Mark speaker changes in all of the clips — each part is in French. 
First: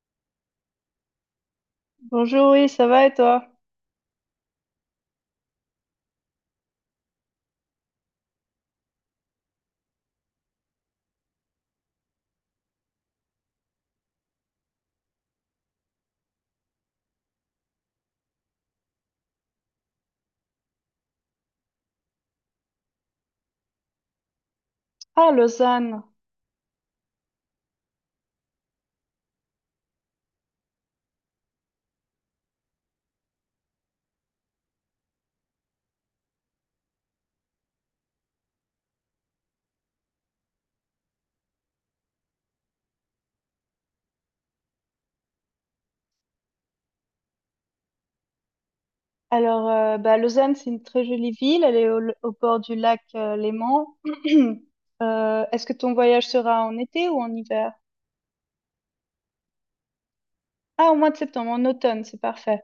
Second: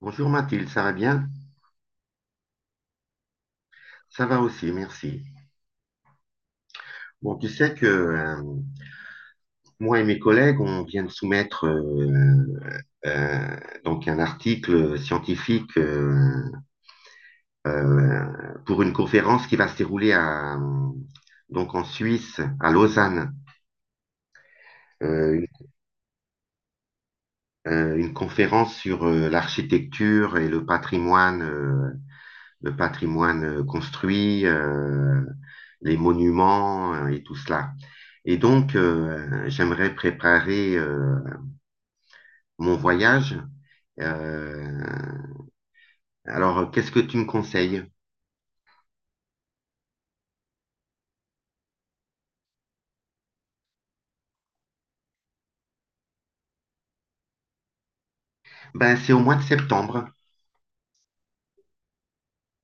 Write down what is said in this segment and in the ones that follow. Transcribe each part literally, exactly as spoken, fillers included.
Speaker 1: Bonjour Mathilde, ça va bien?
Speaker 2: Bonjour, oui, ça va et toi?
Speaker 1: Ça va aussi, merci. Bon, tu sais que euh, moi et mes collègues, on vient de soumettre euh, euh, donc un article scientifique euh, euh, pour une conférence qui va se dérouler à, donc en Suisse, à Lausanne,
Speaker 2: Ah,
Speaker 1: euh, une,
Speaker 2: Lausanne.
Speaker 1: euh, une conférence sur euh, l'architecture et le patrimoine. Euh, le patrimoine euh, construit, euh, les monuments euh, et tout cela. Et donc, euh, j'aimerais préparer euh, mon voyage. Euh, alors, qu'est-ce que tu me conseilles?
Speaker 2: Alors, euh, bah, Lausanne, c'est une très jolie ville. Elle est au, au bord du lac euh, Léman. Euh, est-ce que ton voyage sera en été ou en hiver?
Speaker 1: Ben, c'est au mois de septembre.
Speaker 2: Ah, au mois de septembre, en automne, c'est parfait.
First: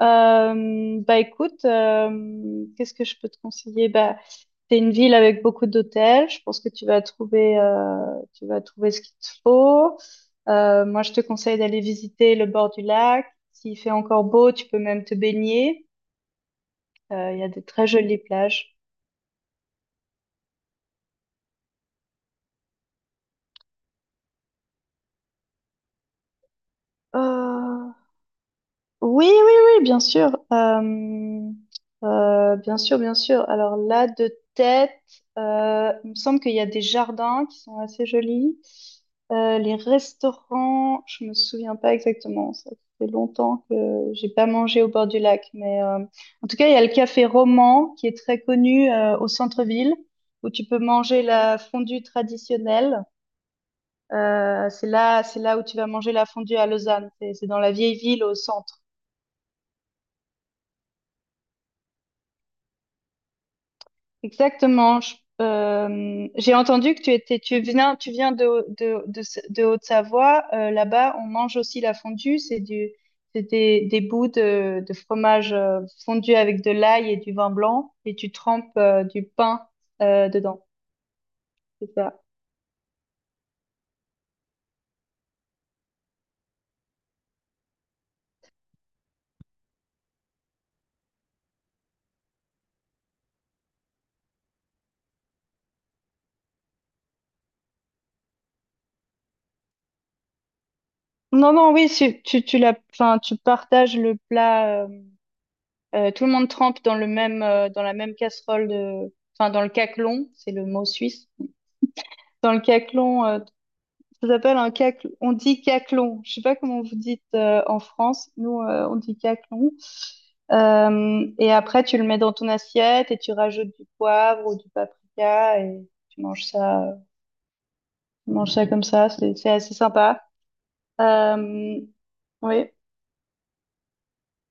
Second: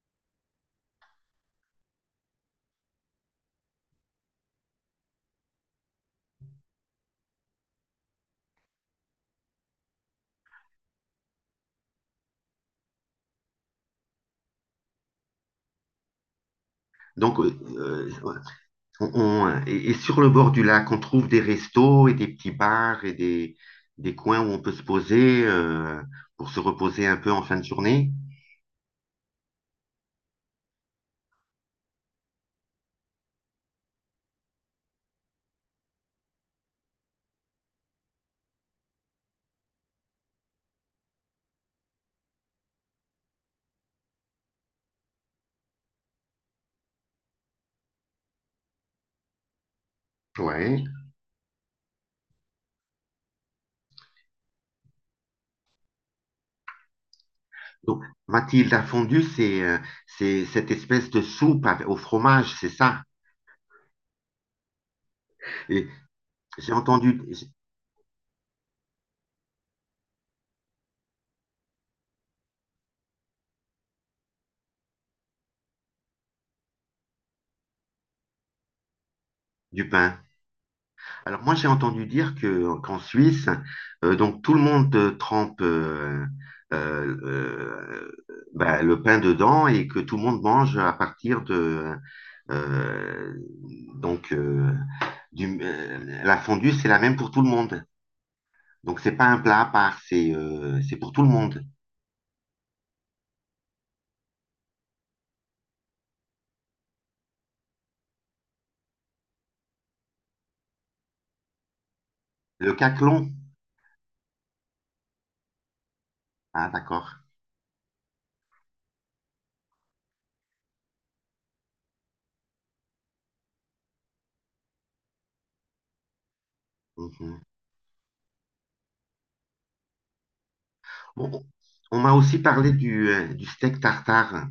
Speaker 2: Euh, bah écoute, euh, qu'est-ce que je peux te conseiller? Bah, c'est une ville avec beaucoup d'hôtels. Je pense que tu vas trouver, euh, tu vas trouver ce qu'il te faut. Euh, moi, je te conseille d'aller visiter le bord du lac. S'il fait encore beau, tu peux même te baigner. Euh,
Speaker 1: Donc,
Speaker 2: Il y a
Speaker 1: euh,
Speaker 2: de très
Speaker 1: euh,
Speaker 2: jolies plages.
Speaker 1: on, on- et, et sur le bord du lac, on trouve des restos et des petits bars et des, des coins où on peut se poser euh, pour se reposer un peu en fin de
Speaker 2: Euh,
Speaker 1: journée.
Speaker 2: oui, oui, oui, bien sûr. Euh, euh, bien sûr, bien sûr. Alors là, de tête, euh, il me semble qu'il y a des jardins qui sont assez jolis. Euh, les restaurants, je me souviens pas exactement. Ça fait longtemps que j'ai pas mangé au bord du lac, mais euh, en tout cas, il y a le café Roman qui est très connu euh, au centre-ville où tu peux
Speaker 1: Ouais.
Speaker 2: manger la fondue traditionnelle. Euh, c'est là, c'est là où tu vas manger la fondue à Lausanne. C'est c'est dans la vieille
Speaker 1: Donc,
Speaker 2: ville au centre.
Speaker 1: Mathilda fondue, c'est euh, c'est cette espèce de soupe avec- au fromage, c'est ça.
Speaker 2: Exactement. Je-
Speaker 1: Et
Speaker 2: euh, j'ai
Speaker 1: j'ai
Speaker 2: entendu que tu
Speaker 1: entendu
Speaker 2: étais, tu viens, tu viens de, de, de, de Haute-Savoie. Euh, là-bas, on mange aussi la fondue. C'est du, c'est des, des bouts de, de fromage euh, fondu avec de l'ail et du vin blanc, et tu trempes euh, du pain
Speaker 1: du pain.
Speaker 2: euh, dedans.
Speaker 1: Alors moi, j'ai
Speaker 2: C'est
Speaker 1: entendu
Speaker 2: ça.
Speaker 1: dire que qu'en Suisse, euh, donc tout le monde euh, trempe euh, euh, euh, ben, le pain dedans et que tout le monde mange à partir de euh, donc euh, du- euh, la fondue, c'est la même pour tout le monde. Donc c'est pas un plat à part, c'est euh, c'est pour tout le
Speaker 2: Non,
Speaker 1: monde.
Speaker 2: non, oui, c'est- tu, tu la, enfin, tu partages le plat. Euh, Euh, tout le monde trempe dans le même, euh, dans la même casserole de, enfin, dans le caclon, c'est le mot suisse. Dans le
Speaker 1: Le
Speaker 2: caclon,
Speaker 1: caclon.
Speaker 2: euh, ça s'appelle un caclon. On dit caclon. Je sais pas
Speaker 1: Ah
Speaker 2: comment vous dites
Speaker 1: d'accord.
Speaker 2: euh, en France. Nous, euh, on dit caclon. Euh, et après, tu le mets dans ton assiette et tu rajoutes du poivre ou du paprika et tu manges ça, euh,
Speaker 1: Mhm.
Speaker 2: tu manges ça comme ça. C'est, c'est assez sympa.
Speaker 1: Bon,
Speaker 2: Euh,
Speaker 1: on m'a aussi
Speaker 2: oui.
Speaker 1: parlé du, euh, du steak tartare.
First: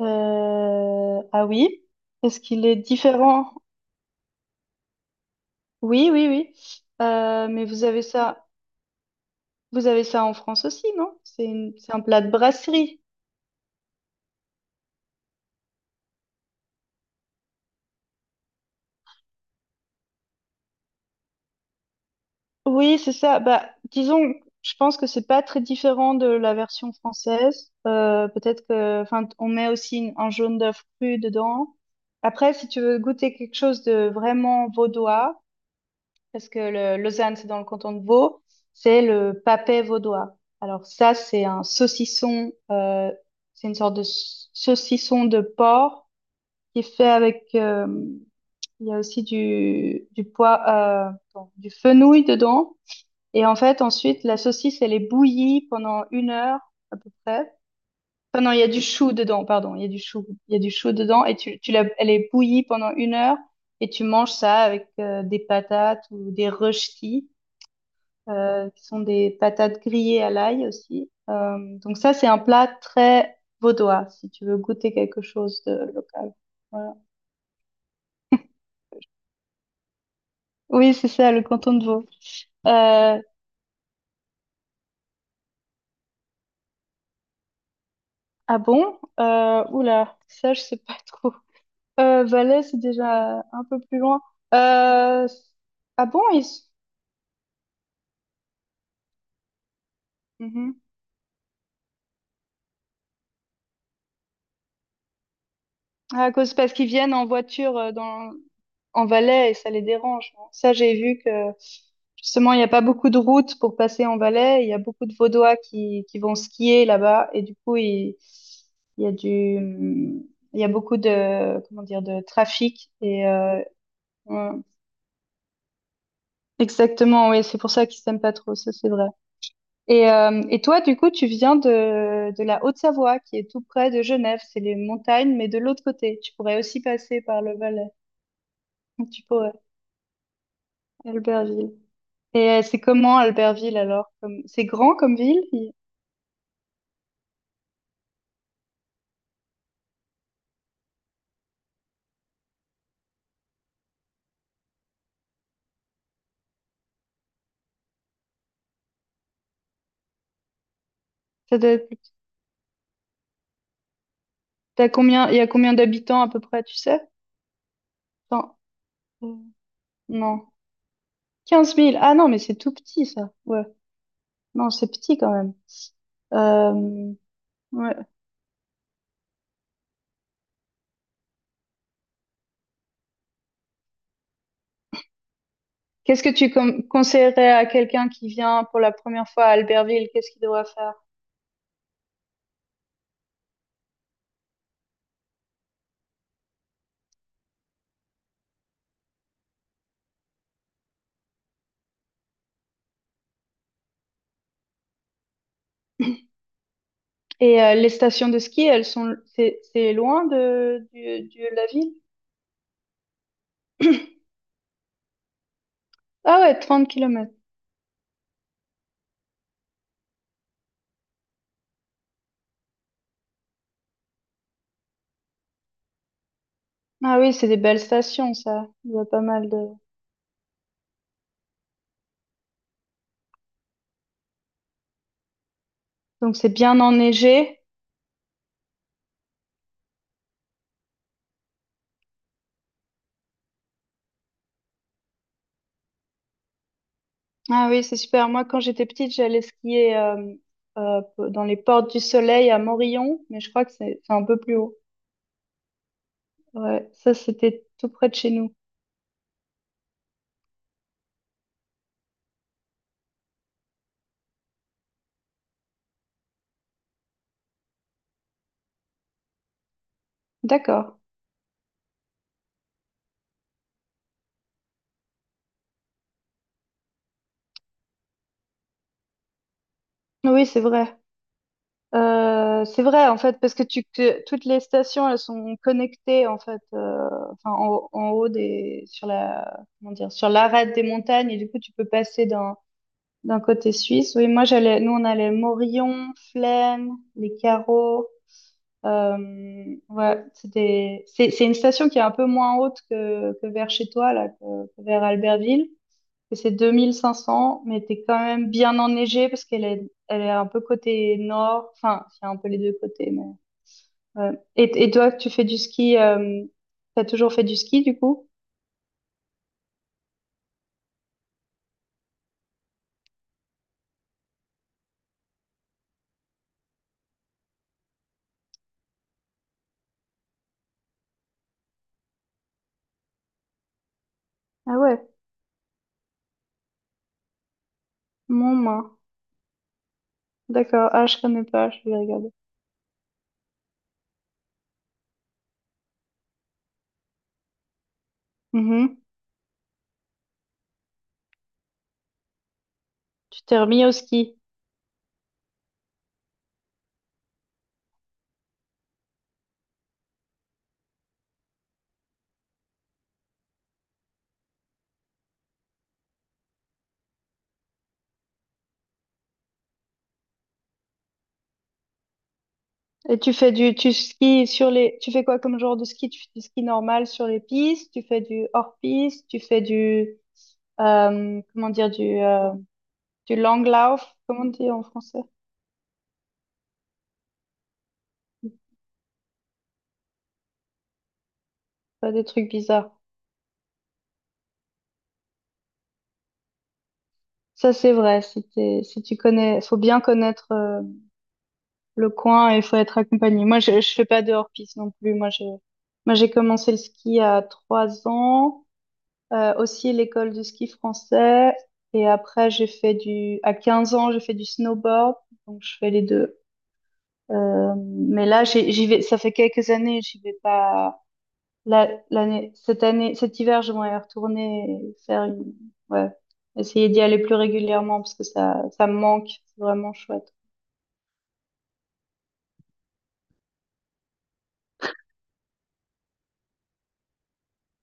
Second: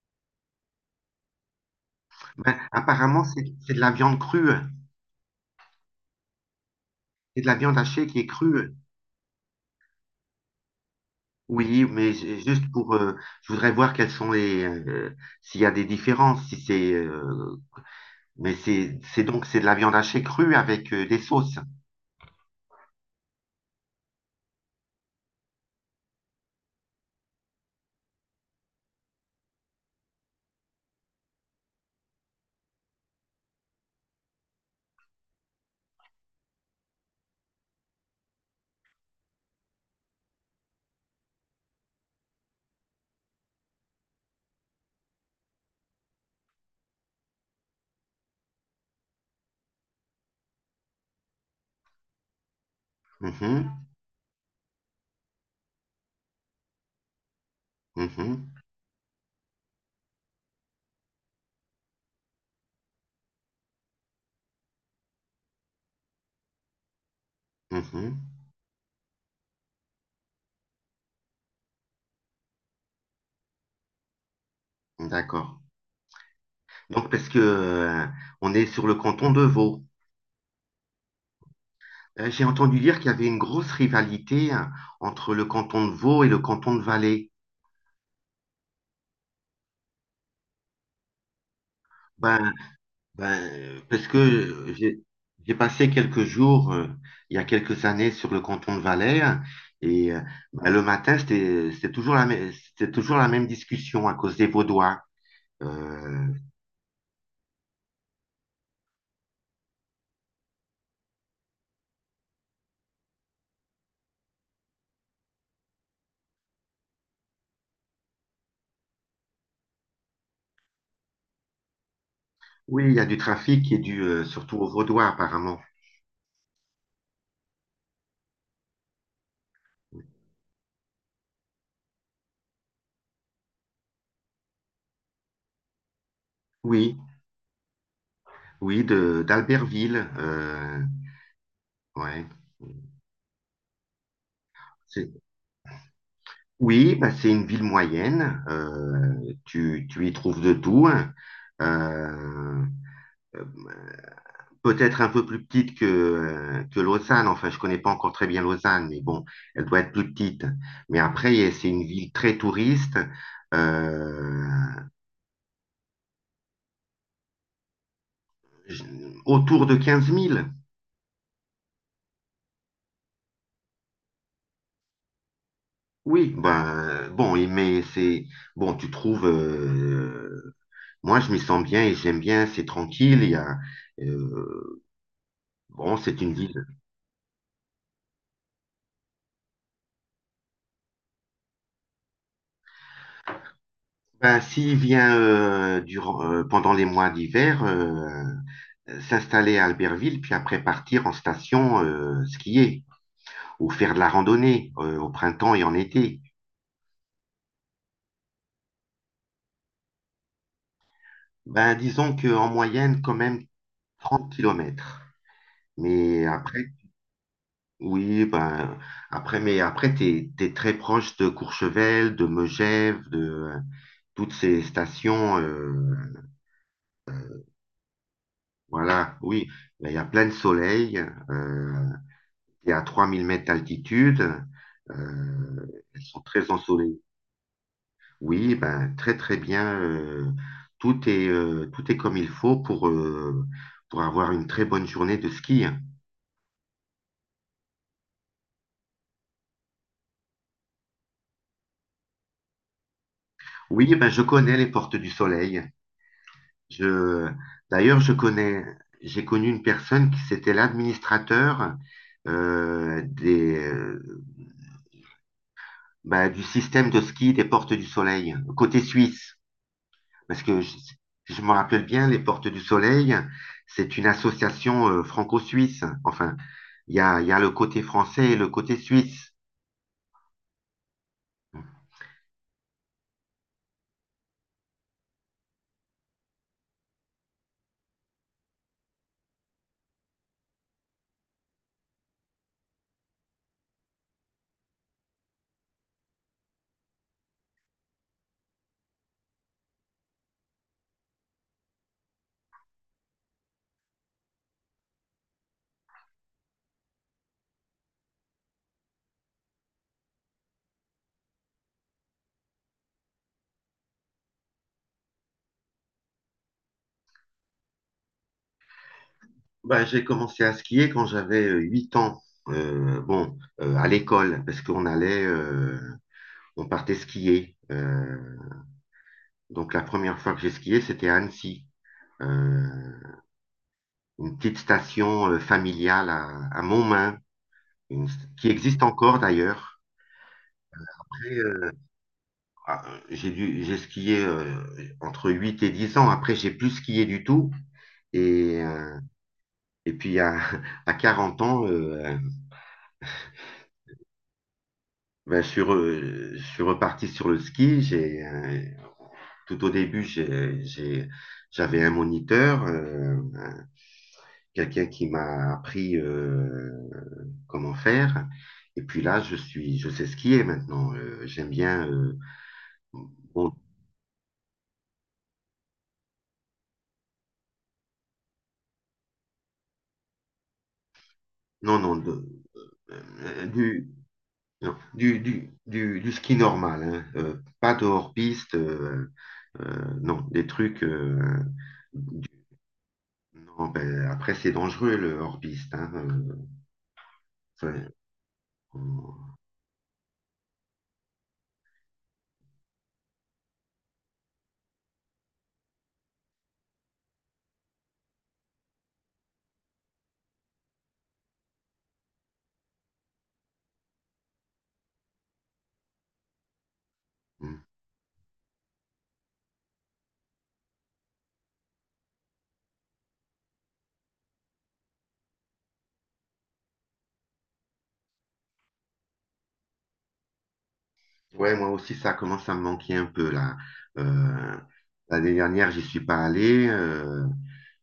Speaker 2: Euh, ah oui. Est-ce
Speaker 1: Ben,
Speaker 2: qu'il est
Speaker 1: apparemment, c'est
Speaker 2: différent?
Speaker 1: c'est de la viande crue.
Speaker 2: Oui, oui, oui.
Speaker 1: C'est de
Speaker 2: Euh,
Speaker 1: la
Speaker 2: mais
Speaker 1: viande
Speaker 2: vous avez
Speaker 1: hachée qui est
Speaker 2: ça,
Speaker 1: crue.
Speaker 2: vous avez ça en France aussi, non? C'est une-
Speaker 1: Oui,
Speaker 2: c'est un
Speaker 1: mais
Speaker 2: plat de
Speaker 1: j- juste pour...
Speaker 2: brasserie.
Speaker 1: euh, je voudrais voir quelles sont les... euh, s'il y a des différences, si c'est... euh, mais c'est c'est donc c'est de la viande hachée crue avec euh, des sauces.
Speaker 2: Oui, c'est ça. Bah, disons, je pense que c'est pas très différent de la version française. Euh, peut-être que, enfin, on met aussi une- un jaune d'œuf cru dedans. Après, si tu veux goûter quelque chose de vraiment vaudois, parce que le, Lausanne, c'est dans le canton de Vaud, c'est le papet vaudois. Alors ça, c'est un saucisson. Euh, c'est une sorte de s- saucisson de porc qui est fait avec, euh, il y a aussi du, du pois, euh, bon, du fenouil dedans. Et en fait,
Speaker 1: Mhm,
Speaker 2: ensuite, la saucisse, elle est bouillie pendant une heure à peu près. Enfin, non,
Speaker 1: mhm,
Speaker 2: il y a du chou dedans, pardon, il y a du chou, il y a du chou dedans et tu, tu la, elle est bouillie pendant une heure et tu manges ça avec euh, des patates ou des rösti,
Speaker 1: mhm.
Speaker 2: euh, qui sont des patates grillées à l'ail aussi. Euh, donc ça, c'est un plat très vaudois si tu veux goûter quelque
Speaker 1: D'accord.
Speaker 2: chose de local. Voilà.
Speaker 1: Donc, parce que, euh, on est sur le canton de Vaud.
Speaker 2: Oui, c'est ça, le canton de Vaud.
Speaker 1: Euh, j'ai entendu dire qu'il y
Speaker 2: Euh,
Speaker 1: avait une grosse rivalité, hein, entre le canton de Vaud et le canton de Valais.
Speaker 2: ah bon? Euh, oula, ça, je sais pas trop. Euh,
Speaker 1: Ben,
Speaker 2: Valais, c'est déjà
Speaker 1: ben,
Speaker 2: un peu
Speaker 1: euh,
Speaker 2: plus
Speaker 1: parce
Speaker 2: loin.
Speaker 1: que j'ai
Speaker 2: Euh,
Speaker 1: j'ai passé
Speaker 2: ah bon,
Speaker 1: quelques
Speaker 2: ils...
Speaker 1: jours, euh, il y a quelques années, sur le canton de Valais, hein, et euh, ben,
Speaker 2: Mhm.
Speaker 1: le matin, c'était c'était toujours la même, c'était toujours la même discussion à cause des Vaudois.
Speaker 2: Ah,
Speaker 1: Euh,
Speaker 2: à cause, parce qu'ils viennent en voiture euh, dans, en Valais et ça les dérange, hein. Ça, j'ai vu que justement, il n'y a pas beaucoup de routes pour passer en Valais. Il y a beaucoup de Vaudois qui, qui vont skier là-bas et du coup, il, il y a du, il y a beaucoup de, comment dire, de
Speaker 1: oui,
Speaker 2: trafic
Speaker 1: il y a du
Speaker 2: et euh,
Speaker 1: trafic qui est dû euh, surtout aux Vaudois, apparemment.
Speaker 2: exactement, oui, c'est pour ça qu'ils s'aiment pas trop, ça c'est vrai. Et, euh, et toi, du coup, tu viens de, de la Haute-Savoie, qui est tout près de Genève, c'est les montagnes, mais de l'autre côté. Tu pourrais aussi
Speaker 1: Oui,
Speaker 2: passer par le Valais.
Speaker 1: oui, de
Speaker 2: Tu pourrais,
Speaker 1: d'Albertville. Euh,
Speaker 2: Albertville.
Speaker 1: ouais.
Speaker 2: Et euh, c'est comment Albertville alors? Comme... C'est grand comme
Speaker 1: C'est-
Speaker 2: ville? Il-
Speaker 1: Oui, bah, c'est une ville moyenne. euh, tu, tu y trouves de tout, hein. Euh, euh, Peut-être un peu plus petite que, euh, que Lausanne. Enfin, je connais pas encore très bien Lausanne, mais bon, elle doit être plus petite. Mais après, eh,
Speaker 2: Ça
Speaker 1: c'est
Speaker 2: doit
Speaker 1: une ville
Speaker 2: être-
Speaker 1: très touriste. euh,
Speaker 2: T'as combien... Il y a combien d'habitants à peu près, tu sais? Non.
Speaker 1: je- Autour de 15
Speaker 2: Non.
Speaker 1: 000.
Speaker 2: quinze mille. Ah non, mais c'est tout petit ça. Ouais. Non, c'est petit quand même.
Speaker 1: Oui, ben,
Speaker 2: Euh,
Speaker 1: bon, et- mais
Speaker 2: ouais,
Speaker 1: c'est bon, tu trouves. Euh, moi, je m'y sens bien et j'aime bien. C'est tranquille. Il y a, euh, bon, c'est
Speaker 2: qu'est-ce que
Speaker 1: une
Speaker 2: tu
Speaker 1: ville.
Speaker 2: com- conseillerais à quelqu'un qui vient pour la première fois à Albertville? Qu'est-ce qu'il doit faire?
Speaker 1: Ben, s'il vient euh, durant, euh, pendant les mois d'hiver, euh, euh, s'installer à Albertville, puis après partir en station euh, skier ou faire de la randonnée euh, au printemps et en été.
Speaker 2: Et euh, les stations de ski, elles sont, c'est c'est loin de, du- de la
Speaker 1: Ben,
Speaker 2: ville?
Speaker 1: disons qu'en moyenne, quand même trente kilomètres. Mais
Speaker 2: Ah ouais,
Speaker 1: après,
Speaker 2: trente kilomètres.
Speaker 1: oui, ben, après, mais après, t'es, t'es très proche de Courchevel, de Megève, de euh, toutes ces stations. Euh,
Speaker 2: Ah oui, c'est des belles stations, ça. Il y a
Speaker 1: voilà,
Speaker 2: pas
Speaker 1: oui.
Speaker 2: mal de...
Speaker 1: Ben, il y a plein de soleil, euh, qui est à trois mille mètres d'altitude. Euh, Elles sont
Speaker 2: Donc
Speaker 1: très
Speaker 2: c'est bien
Speaker 1: ensoleillées.
Speaker 2: enneigé.
Speaker 1: Oui, ben, très très bien. euh, tout est, euh, tout est comme il faut pour, euh, pour avoir une très bonne journée de ski.
Speaker 2: Ah oui, c'est super. Moi, quand j'étais petite, j'allais skier euh, euh, dans les Portes du Soleil à Morillon, mais je crois que
Speaker 1: Oui,
Speaker 2: c'est
Speaker 1: ben,
Speaker 2: c'est
Speaker 1: je
Speaker 2: un peu
Speaker 1: connais
Speaker 2: plus
Speaker 1: les
Speaker 2: haut.
Speaker 1: portes du soleil.
Speaker 2: Ouais, ça,
Speaker 1: Je,
Speaker 2: c'était tout
Speaker 1: D'ailleurs,
Speaker 2: près
Speaker 1: je
Speaker 2: de chez nous.
Speaker 1: connais, j'ai connu une personne qui c'était l'administrateur euh, des, euh, ben, du système de ski des portes du soleil, côté suisse. Parce que je,
Speaker 2: D'accord.
Speaker 1: je me rappelle bien, les Portes du Soleil, c'est une association euh, franco-suisse. Enfin, il y a, il y a le côté français et le côté suisse.
Speaker 2: Oui, c'est vrai. Euh, c'est vrai en fait parce que tu que toutes les stations elles sont connectées en fait euh, enfin en, haut en haut des sur la comment dire sur l'arête des montagnes et du coup tu peux passer d'un d'un côté suisse. Oui, moi j'allais nous on allait Morillon, Flaine, les Carreaux. Euh, ouais, c'est des- c'est c'est une station qui est un peu moins haute que que vers chez toi là que, que vers Albertville que c'est deux mille cinq cents mais t'es quand même bien enneigé parce qu'elle est, elle est un peu côté nord. Enfin, il y a un peu les deux côtés, mais ouais. Et, et toi, tu fais du ski, euh, t'as toujours fait du ski du coup?
Speaker 1: Ben, j'ai commencé à skier quand j'avais euh, huit ans. Euh, bon, euh, à l'école, parce qu'on allait, euh, on partait skier. Euh, donc la première fois que j'ai skié, c'était à Annecy. Euh, une petite
Speaker 2: Ah ouais,
Speaker 1: station euh, familiale à, à Montmain, une- qui
Speaker 2: mon
Speaker 1: existe
Speaker 2: main.
Speaker 1: encore d'ailleurs.
Speaker 2: D'accord. Ah, je
Speaker 1: Après,
Speaker 2: connais
Speaker 1: euh,
Speaker 2: pas, je vais regarder.
Speaker 1: Ah, euh, j'ai dû, j'ai skié euh, entre huit et dix ans. Après, j'ai plus skié du tout. Et,
Speaker 2: Mhm.
Speaker 1: euh, et puis, à, à quarante ans, euh,
Speaker 2: Tu t'es remis au ski.
Speaker 1: ben, je suis re- je suis reparti sur le ski. J'ai, euh, tout au début, j'ai, j'ai- j'avais un moniteur, euh, quelqu'un qui m'a appris euh, comment faire. Et puis là, je suis, je sais skier maintenant. Euh, j'aime bien. Euh,
Speaker 2: Et tu
Speaker 1: bon,
Speaker 2: fais du, tu skis sur les, tu fais quoi comme genre de ski? Tu fais du ski normal sur les pistes, tu fais du hors-piste, tu fais du, euh, comment
Speaker 1: non,
Speaker 2: dire,
Speaker 1: non,
Speaker 2: du,
Speaker 1: de-
Speaker 2: euh, du
Speaker 1: euh, du,
Speaker 2: langlauf, comment on dit
Speaker 1: Non,
Speaker 2: en
Speaker 1: du,
Speaker 2: français?
Speaker 1: du, du, du ski normal, hein, euh, pas de hors-piste. Euh, euh, non, des trucs. Euh,
Speaker 2: Pas des trucs bizarres.
Speaker 1: non, ben, après, c'est dangereux le hors-piste, hein. Euh,
Speaker 2: Ça,
Speaker 1: enfin,
Speaker 2: c'est vrai. Si t'es- si tu
Speaker 1: on-
Speaker 2: connais, faut bien connaître euh, le coin et faut être accompagné. Moi, je, je fais pas de hors-piste non plus. Moi, je, moi, j'ai commencé le ski à trois ans, euh, aussi l'école de ski français. Et après, j'ai fait du, à quinze ans, j'ai fait du snowboard. Donc, je fais les deux.
Speaker 1: mm.
Speaker 2: Euh, mais là, j'ai- j'y vais, ça fait quelques années, j'y vais pas la- l'année, cette année, cet hiver, je vais retourner et faire une, ouais, essayer d'y aller plus régulièrement parce que ça, ça me manque. C'est vraiment chouette.
Speaker 1: Ouais, moi aussi, ça commence à me manquer un peu là. Euh, L'année dernière, j'y suis pas allé. euh,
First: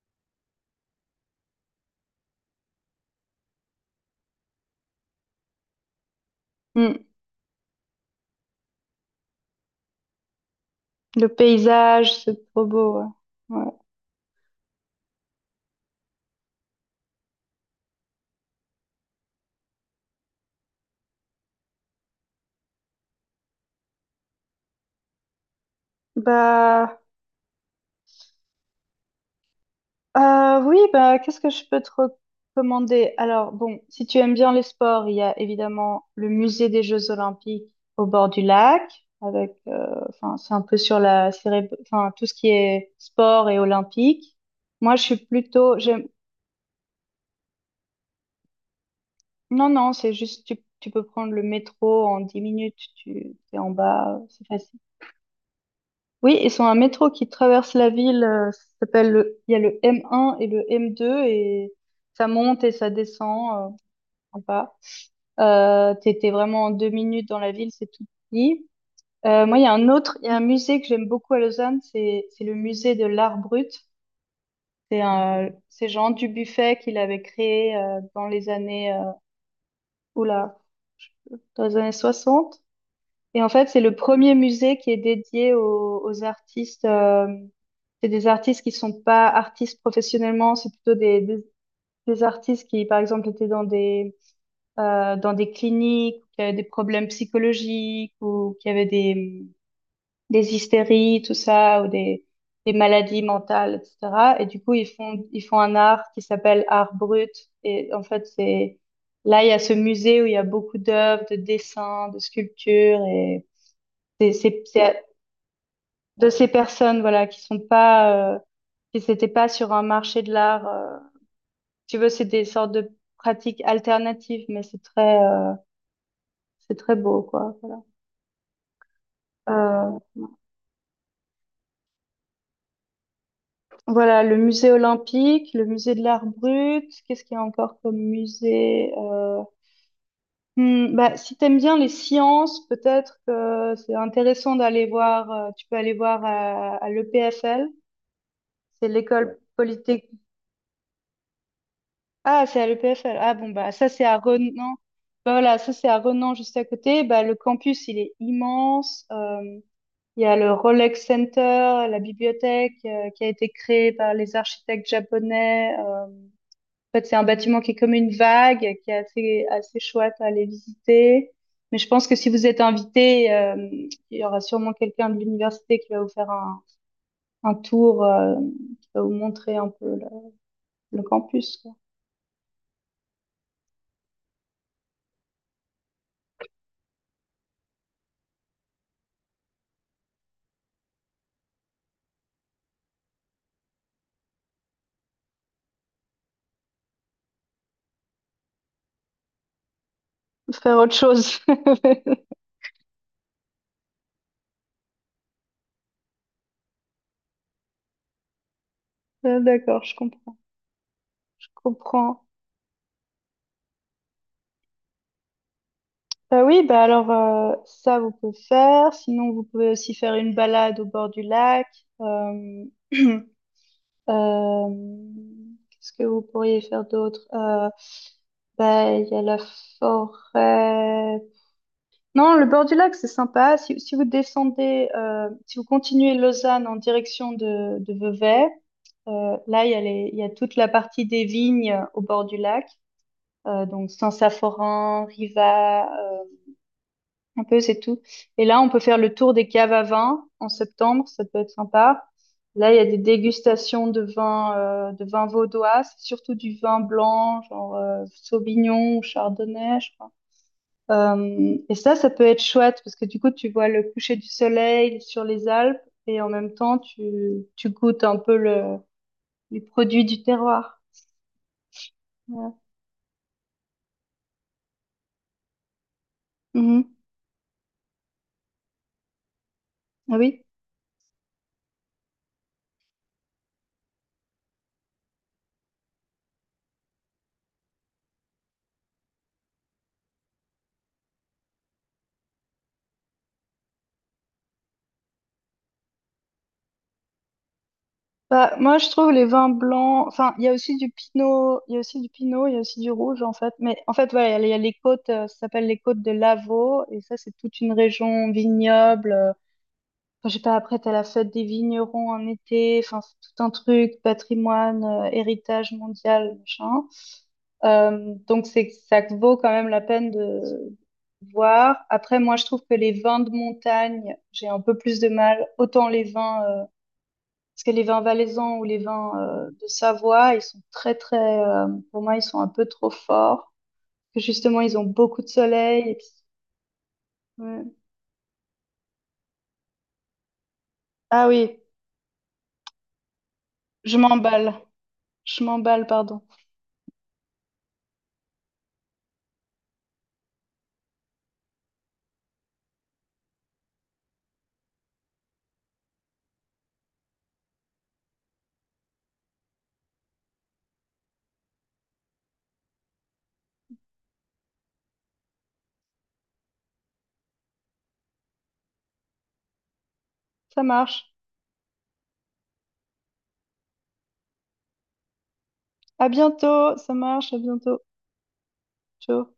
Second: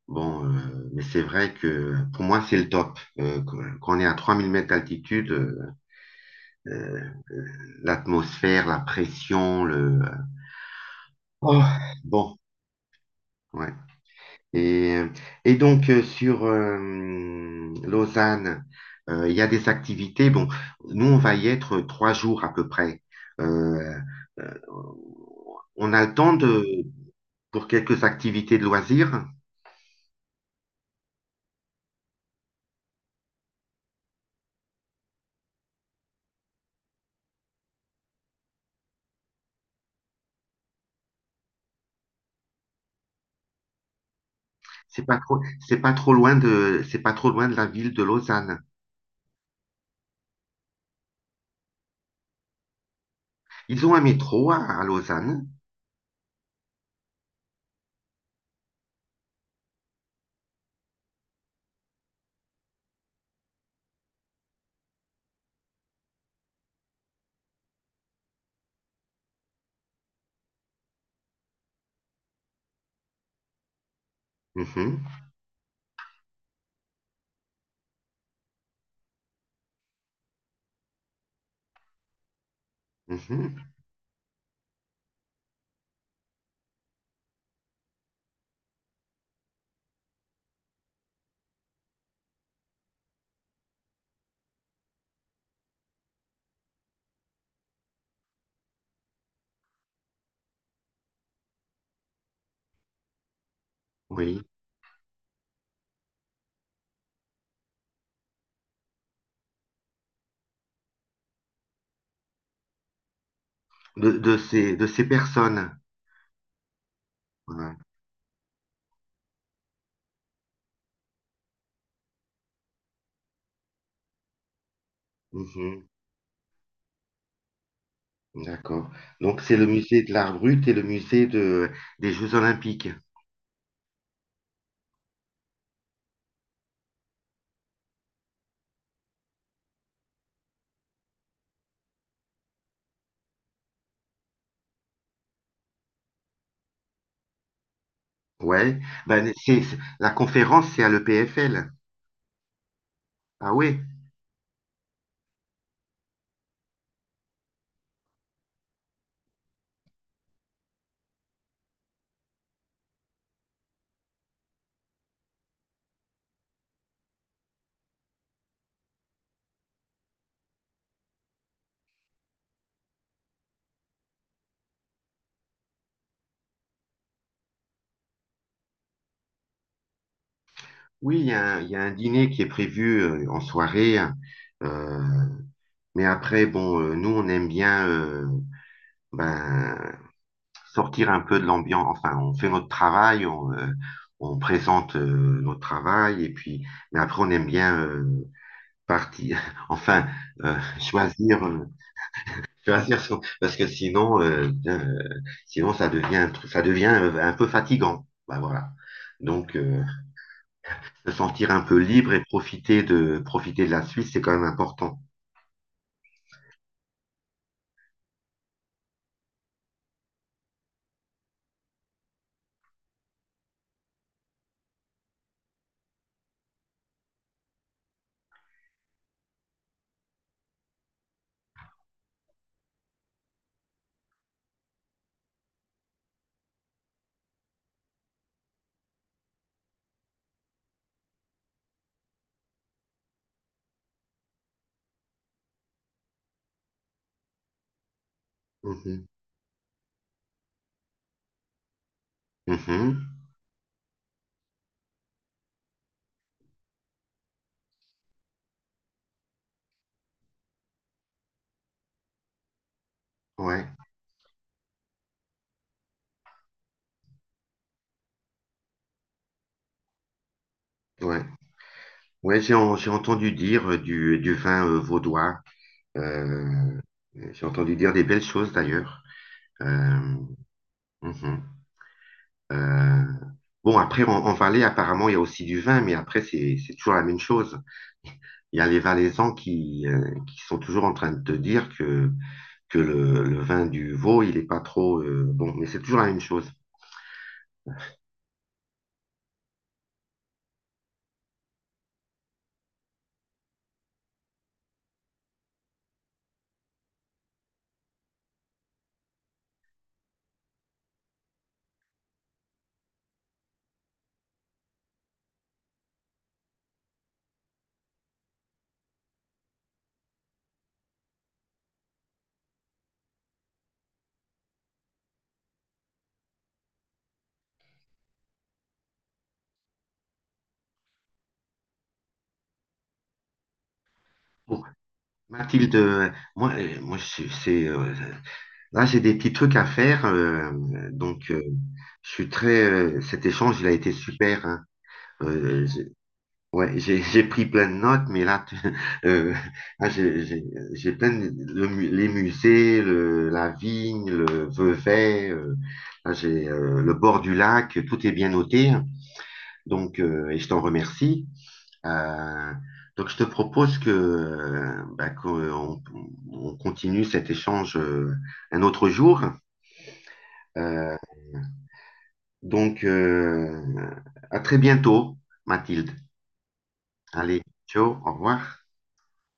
Speaker 1: Bon, euh, mais c'est vrai que pour moi, c'est le top. Euh, quand quand on est à trois mille mètres d'altitude, euh, euh,
Speaker 2: Mm.
Speaker 1: l'atmosphère, la pression, le.
Speaker 2: Le
Speaker 1: Oh,
Speaker 2: paysage,
Speaker 1: bon,
Speaker 2: c'est trop beau. Ouais.
Speaker 1: ouais.
Speaker 2: Ouais.
Speaker 1: Et, euh, et donc, euh, sur euh, Lausanne, euh, il y a des activités. Bon, nous, on va y être trois jours à peu près. Euh, euh, on a le temps de,
Speaker 2: Bah,
Speaker 1: pour quelques activités de loisirs.
Speaker 2: euh, oui, bah, qu'est-ce que je peux te recommander? Alors, bon, si tu aimes bien les sports, il y a évidemment le musée des Jeux Olympiques au bord du lac, avec, euh, enfin, c'est un peu sur la, céré- enfin, tout ce qui est sport et olympique. Moi,
Speaker 1: C'est
Speaker 2: je
Speaker 1: pas
Speaker 2: suis
Speaker 1: trop,
Speaker 2: plutôt,
Speaker 1: c'est pas
Speaker 2: j'aime-
Speaker 1: trop loin de, c'est pas trop loin de la ville de Lausanne.
Speaker 2: Non, non, c'est juste, tu, tu peux prendre le métro en dix minutes, tu es en
Speaker 1: Ils ont un
Speaker 2: bas, c'est
Speaker 1: métro à,
Speaker 2: facile.
Speaker 1: à Lausanne.
Speaker 2: Oui, ils ont un métro qui traverse la ville, euh, ça s'appelle le, il y a le M un et le M deux et ça monte et ça descend euh, en. Euh, t'es, t'es vraiment en deux minutes dans la ville, c'est tout petit. Euh, moi, il y a un autre, il y a un musée que j'aime beaucoup à Lausanne, c'est, c'est le musée de l'art brut. C'est
Speaker 1: Mhm,
Speaker 2: un, c'est Jean Dubuffet qui l'avait créé euh, dans les années, euh, oula, dans les années soixante. Et en
Speaker 1: mhm,
Speaker 2: fait, c'est le premier musée qui est dédié aux, aux artistes. Euh, c'est des artistes qui sont pas artistes professionnellement, c'est plutôt des, des, des artistes qui, par exemple, étaient dans des, euh, dans des cliniques, qui avaient des problèmes psychologiques ou qui avaient des, des hystéries, tout ça, ou des, des maladies mentales, et cetera.
Speaker 1: oui,
Speaker 2: Et du coup, ils font, ils font un art qui s'appelle art brut. Et en fait, c'est là, il y a ce musée où il y a beaucoup d'œuvres, de dessins, de sculptures et
Speaker 1: de,
Speaker 2: c'est
Speaker 1: de
Speaker 2: c'est-
Speaker 1: ces, de ces
Speaker 2: c'est
Speaker 1: personnes.
Speaker 2: de ces personnes, voilà, qui sont
Speaker 1: Voilà.
Speaker 2: pas, euh, qui s'étaient pas sur un marché de l'art. euh. Si tu veux, c'est des sortes de pratiques alternatives, mais c'est très, euh,
Speaker 1: Mhm.
Speaker 2: c'est très beau, quoi. Voilà.
Speaker 1: D'accord. Donc, c'est le
Speaker 2: Euh,
Speaker 1: musée de l'art brut et le musée de, des Jeux Olympiques.
Speaker 2: voilà, le musée olympique, le musée de l'art brut. Qu'est-ce qu'il y a encore comme musée? Euh, hmm, bah, si t'aimes bien les sciences, peut-être que c'est intéressant d'aller voir. Euh, tu peux aller voir à, à l'E P F L.
Speaker 1: Ouais.
Speaker 2: C'est
Speaker 1: Ben,
Speaker 2: l'école
Speaker 1: c'est, c'est-
Speaker 2: polytech-
Speaker 1: la conférence, c'est à l'E P F L.
Speaker 2: Ah, c'est à l'E P F L. Ah bon,
Speaker 1: Ah
Speaker 2: bah
Speaker 1: ouais.
Speaker 2: ça c'est à Renan. Bah, voilà, ça c'est à Renan juste à côté. Bah, le campus, il est immense. Euh, il y a le Rolex Center, la bibliothèque euh, qui a été créée par les architectes japonais. Euh, en fait, c'est un bâtiment qui est comme une vague, qui est assez, assez chouette à aller visiter. Mais je pense que si vous êtes invité, euh, il y aura sûrement quelqu'un de l'université qui va vous faire un, un tour, euh, qui va vous montrer un peu le, le
Speaker 1: Oui, il y a,
Speaker 2: campus,
Speaker 1: un il
Speaker 2: quoi.
Speaker 1: y a un dîner qui est prévu euh, en soirée. Euh, mais après, bon, euh, nous, on aime bien euh, ben, sortir un peu de l'ambiance. Enfin, on fait notre travail, on, euh, on présente euh, notre travail. Et puis, mais après, on aime bien euh, partir. Enfin, euh,
Speaker 2: Faire autre chose.
Speaker 1: choisir. euh, Tu vas dire, son- parce que sinon, euh, bien, euh, sinon ça devient, un truc- ça devient euh, un peu fatigant. Bah voilà.
Speaker 2: Ah,
Speaker 1: Donc, euh,
Speaker 2: d'accord, je comprends.
Speaker 1: se
Speaker 2: Je
Speaker 1: sentir un peu libre et
Speaker 2: comprends.
Speaker 1: profiter de, profiter de la Suisse, c'est quand même important.
Speaker 2: Bah oui, bah alors euh, ça vous pouvez faire. Sinon, vous pouvez aussi faire une balade au bord du lac. Euh, euh, Qu'est-ce que vous pourriez faire d'autre? Euh, bah il y a la forêt. Non, le bord du lac c'est sympa. Si, si vous descendez, euh, si vous continuez Lausanne en direction de, de Vevey, euh, là il y a les, il y a toute la partie des vignes au bord du lac. Euh, donc Saint-Saphorin, Riva, euh, un peu c'est tout. Et là, on peut faire
Speaker 1: Mhm.
Speaker 2: le tour des caves à vin en septembre, ça peut être sympa. Là, il y a des
Speaker 1: Mhm.
Speaker 2: dégustations de vins euh, de vins vaudois, c'est surtout du vin blanc, genre euh, Sauvignon ou Chardonnay, je crois. Euh, et ça, ça peut être chouette parce que du coup, tu
Speaker 1: Ouais,
Speaker 2: vois le coucher du soleil sur les Alpes et en même temps, tu, tu goûtes un peu le, les produits du terroir.
Speaker 1: ouais. Ouais,
Speaker 2: Ouais.
Speaker 1: j'ai en- j'ai entendu dire euh, du, du vin euh, vaudois. Euh,
Speaker 2: Mhm.
Speaker 1: j'ai entendu dire des belles choses d'ailleurs. Euh,
Speaker 2: Ah oui.
Speaker 1: mhm. Euh, bon, après, en, en Valais, apparemment, il y a aussi du vin, mais après, c'est, c'est toujours la même chose. Il y a les Valaisans qui, euh, qui sont toujours en train de te dire que, que le, le vin du Vaud, il n'est pas trop euh, bon, mais c'est toujours la même chose.
Speaker 2: Bah, moi, je trouve les vins blancs. Enfin, il y a aussi du pinot, il y a aussi du pinot, il y a aussi du rouge, en fait. Mais en fait, voilà, il y, a il y a les côtes, euh, ça s'appelle les côtes de l'Avaux. Et ça, c'est toute une région vignoble. euh, Enfin, je sais pas, après, t'as la fête des vignerons en été. Enfin, c'est tout un truc, patrimoine, euh, héritage mondial, machin. Euh, donc, c'est, ça vaut quand même la peine de voir. Après, moi, je trouve que les vins de montagne, j'ai un peu plus de mal. Autant les vins. Euh, parce que les vins valaisans ou les vins euh, de Savoie, ils sont très, très, euh, pour moi, ils sont un peu trop forts. Que
Speaker 1: Bon,
Speaker 2: justement, ils ont beaucoup de
Speaker 1: Mathilde,
Speaker 2: soleil. Et puis-
Speaker 1: euh, moi, euh, moi je-
Speaker 2: ouais.
Speaker 1: c'est, euh, là, j'ai des petits trucs à faire, euh,
Speaker 2: Ah
Speaker 1: donc euh,
Speaker 2: oui,
Speaker 1: je suis très. Euh, cet échange, il a été
Speaker 2: je
Speaker 1: super,
Speaker 2: m'emballe.
Speaker 1: hein.
Speaker 2: Je
Speaker 1: Euh,
Speaker 2: m'emballe, pardon.
Speaker 1: Ouais, j'ai j'ai pris plein de notes, mais là, tu- euh, là, j'ai j'ai- j'ai plein de le mu- les musées, le, la vigne, le Vevey, euh, là, j'ai euh, le bord du lac, tout est bien noté, donc euh, et je t'en remercie. Euh, donc je te propose que euh, bah, qu'on on continue cet échange euh, un autre jour.
Speaker 2: Ça
Speaker 1: Euh,
Speaker 2: marche.
Speaker 1: donc, euh, à très bientôt, Mathilde.
Speaker 2: À bientôt. Ça marche. À
Speaker 1: Allez,
Speaker 2: bientôt.
Speaker 1: ciao, au revoir.
Speaker 2: Ciao.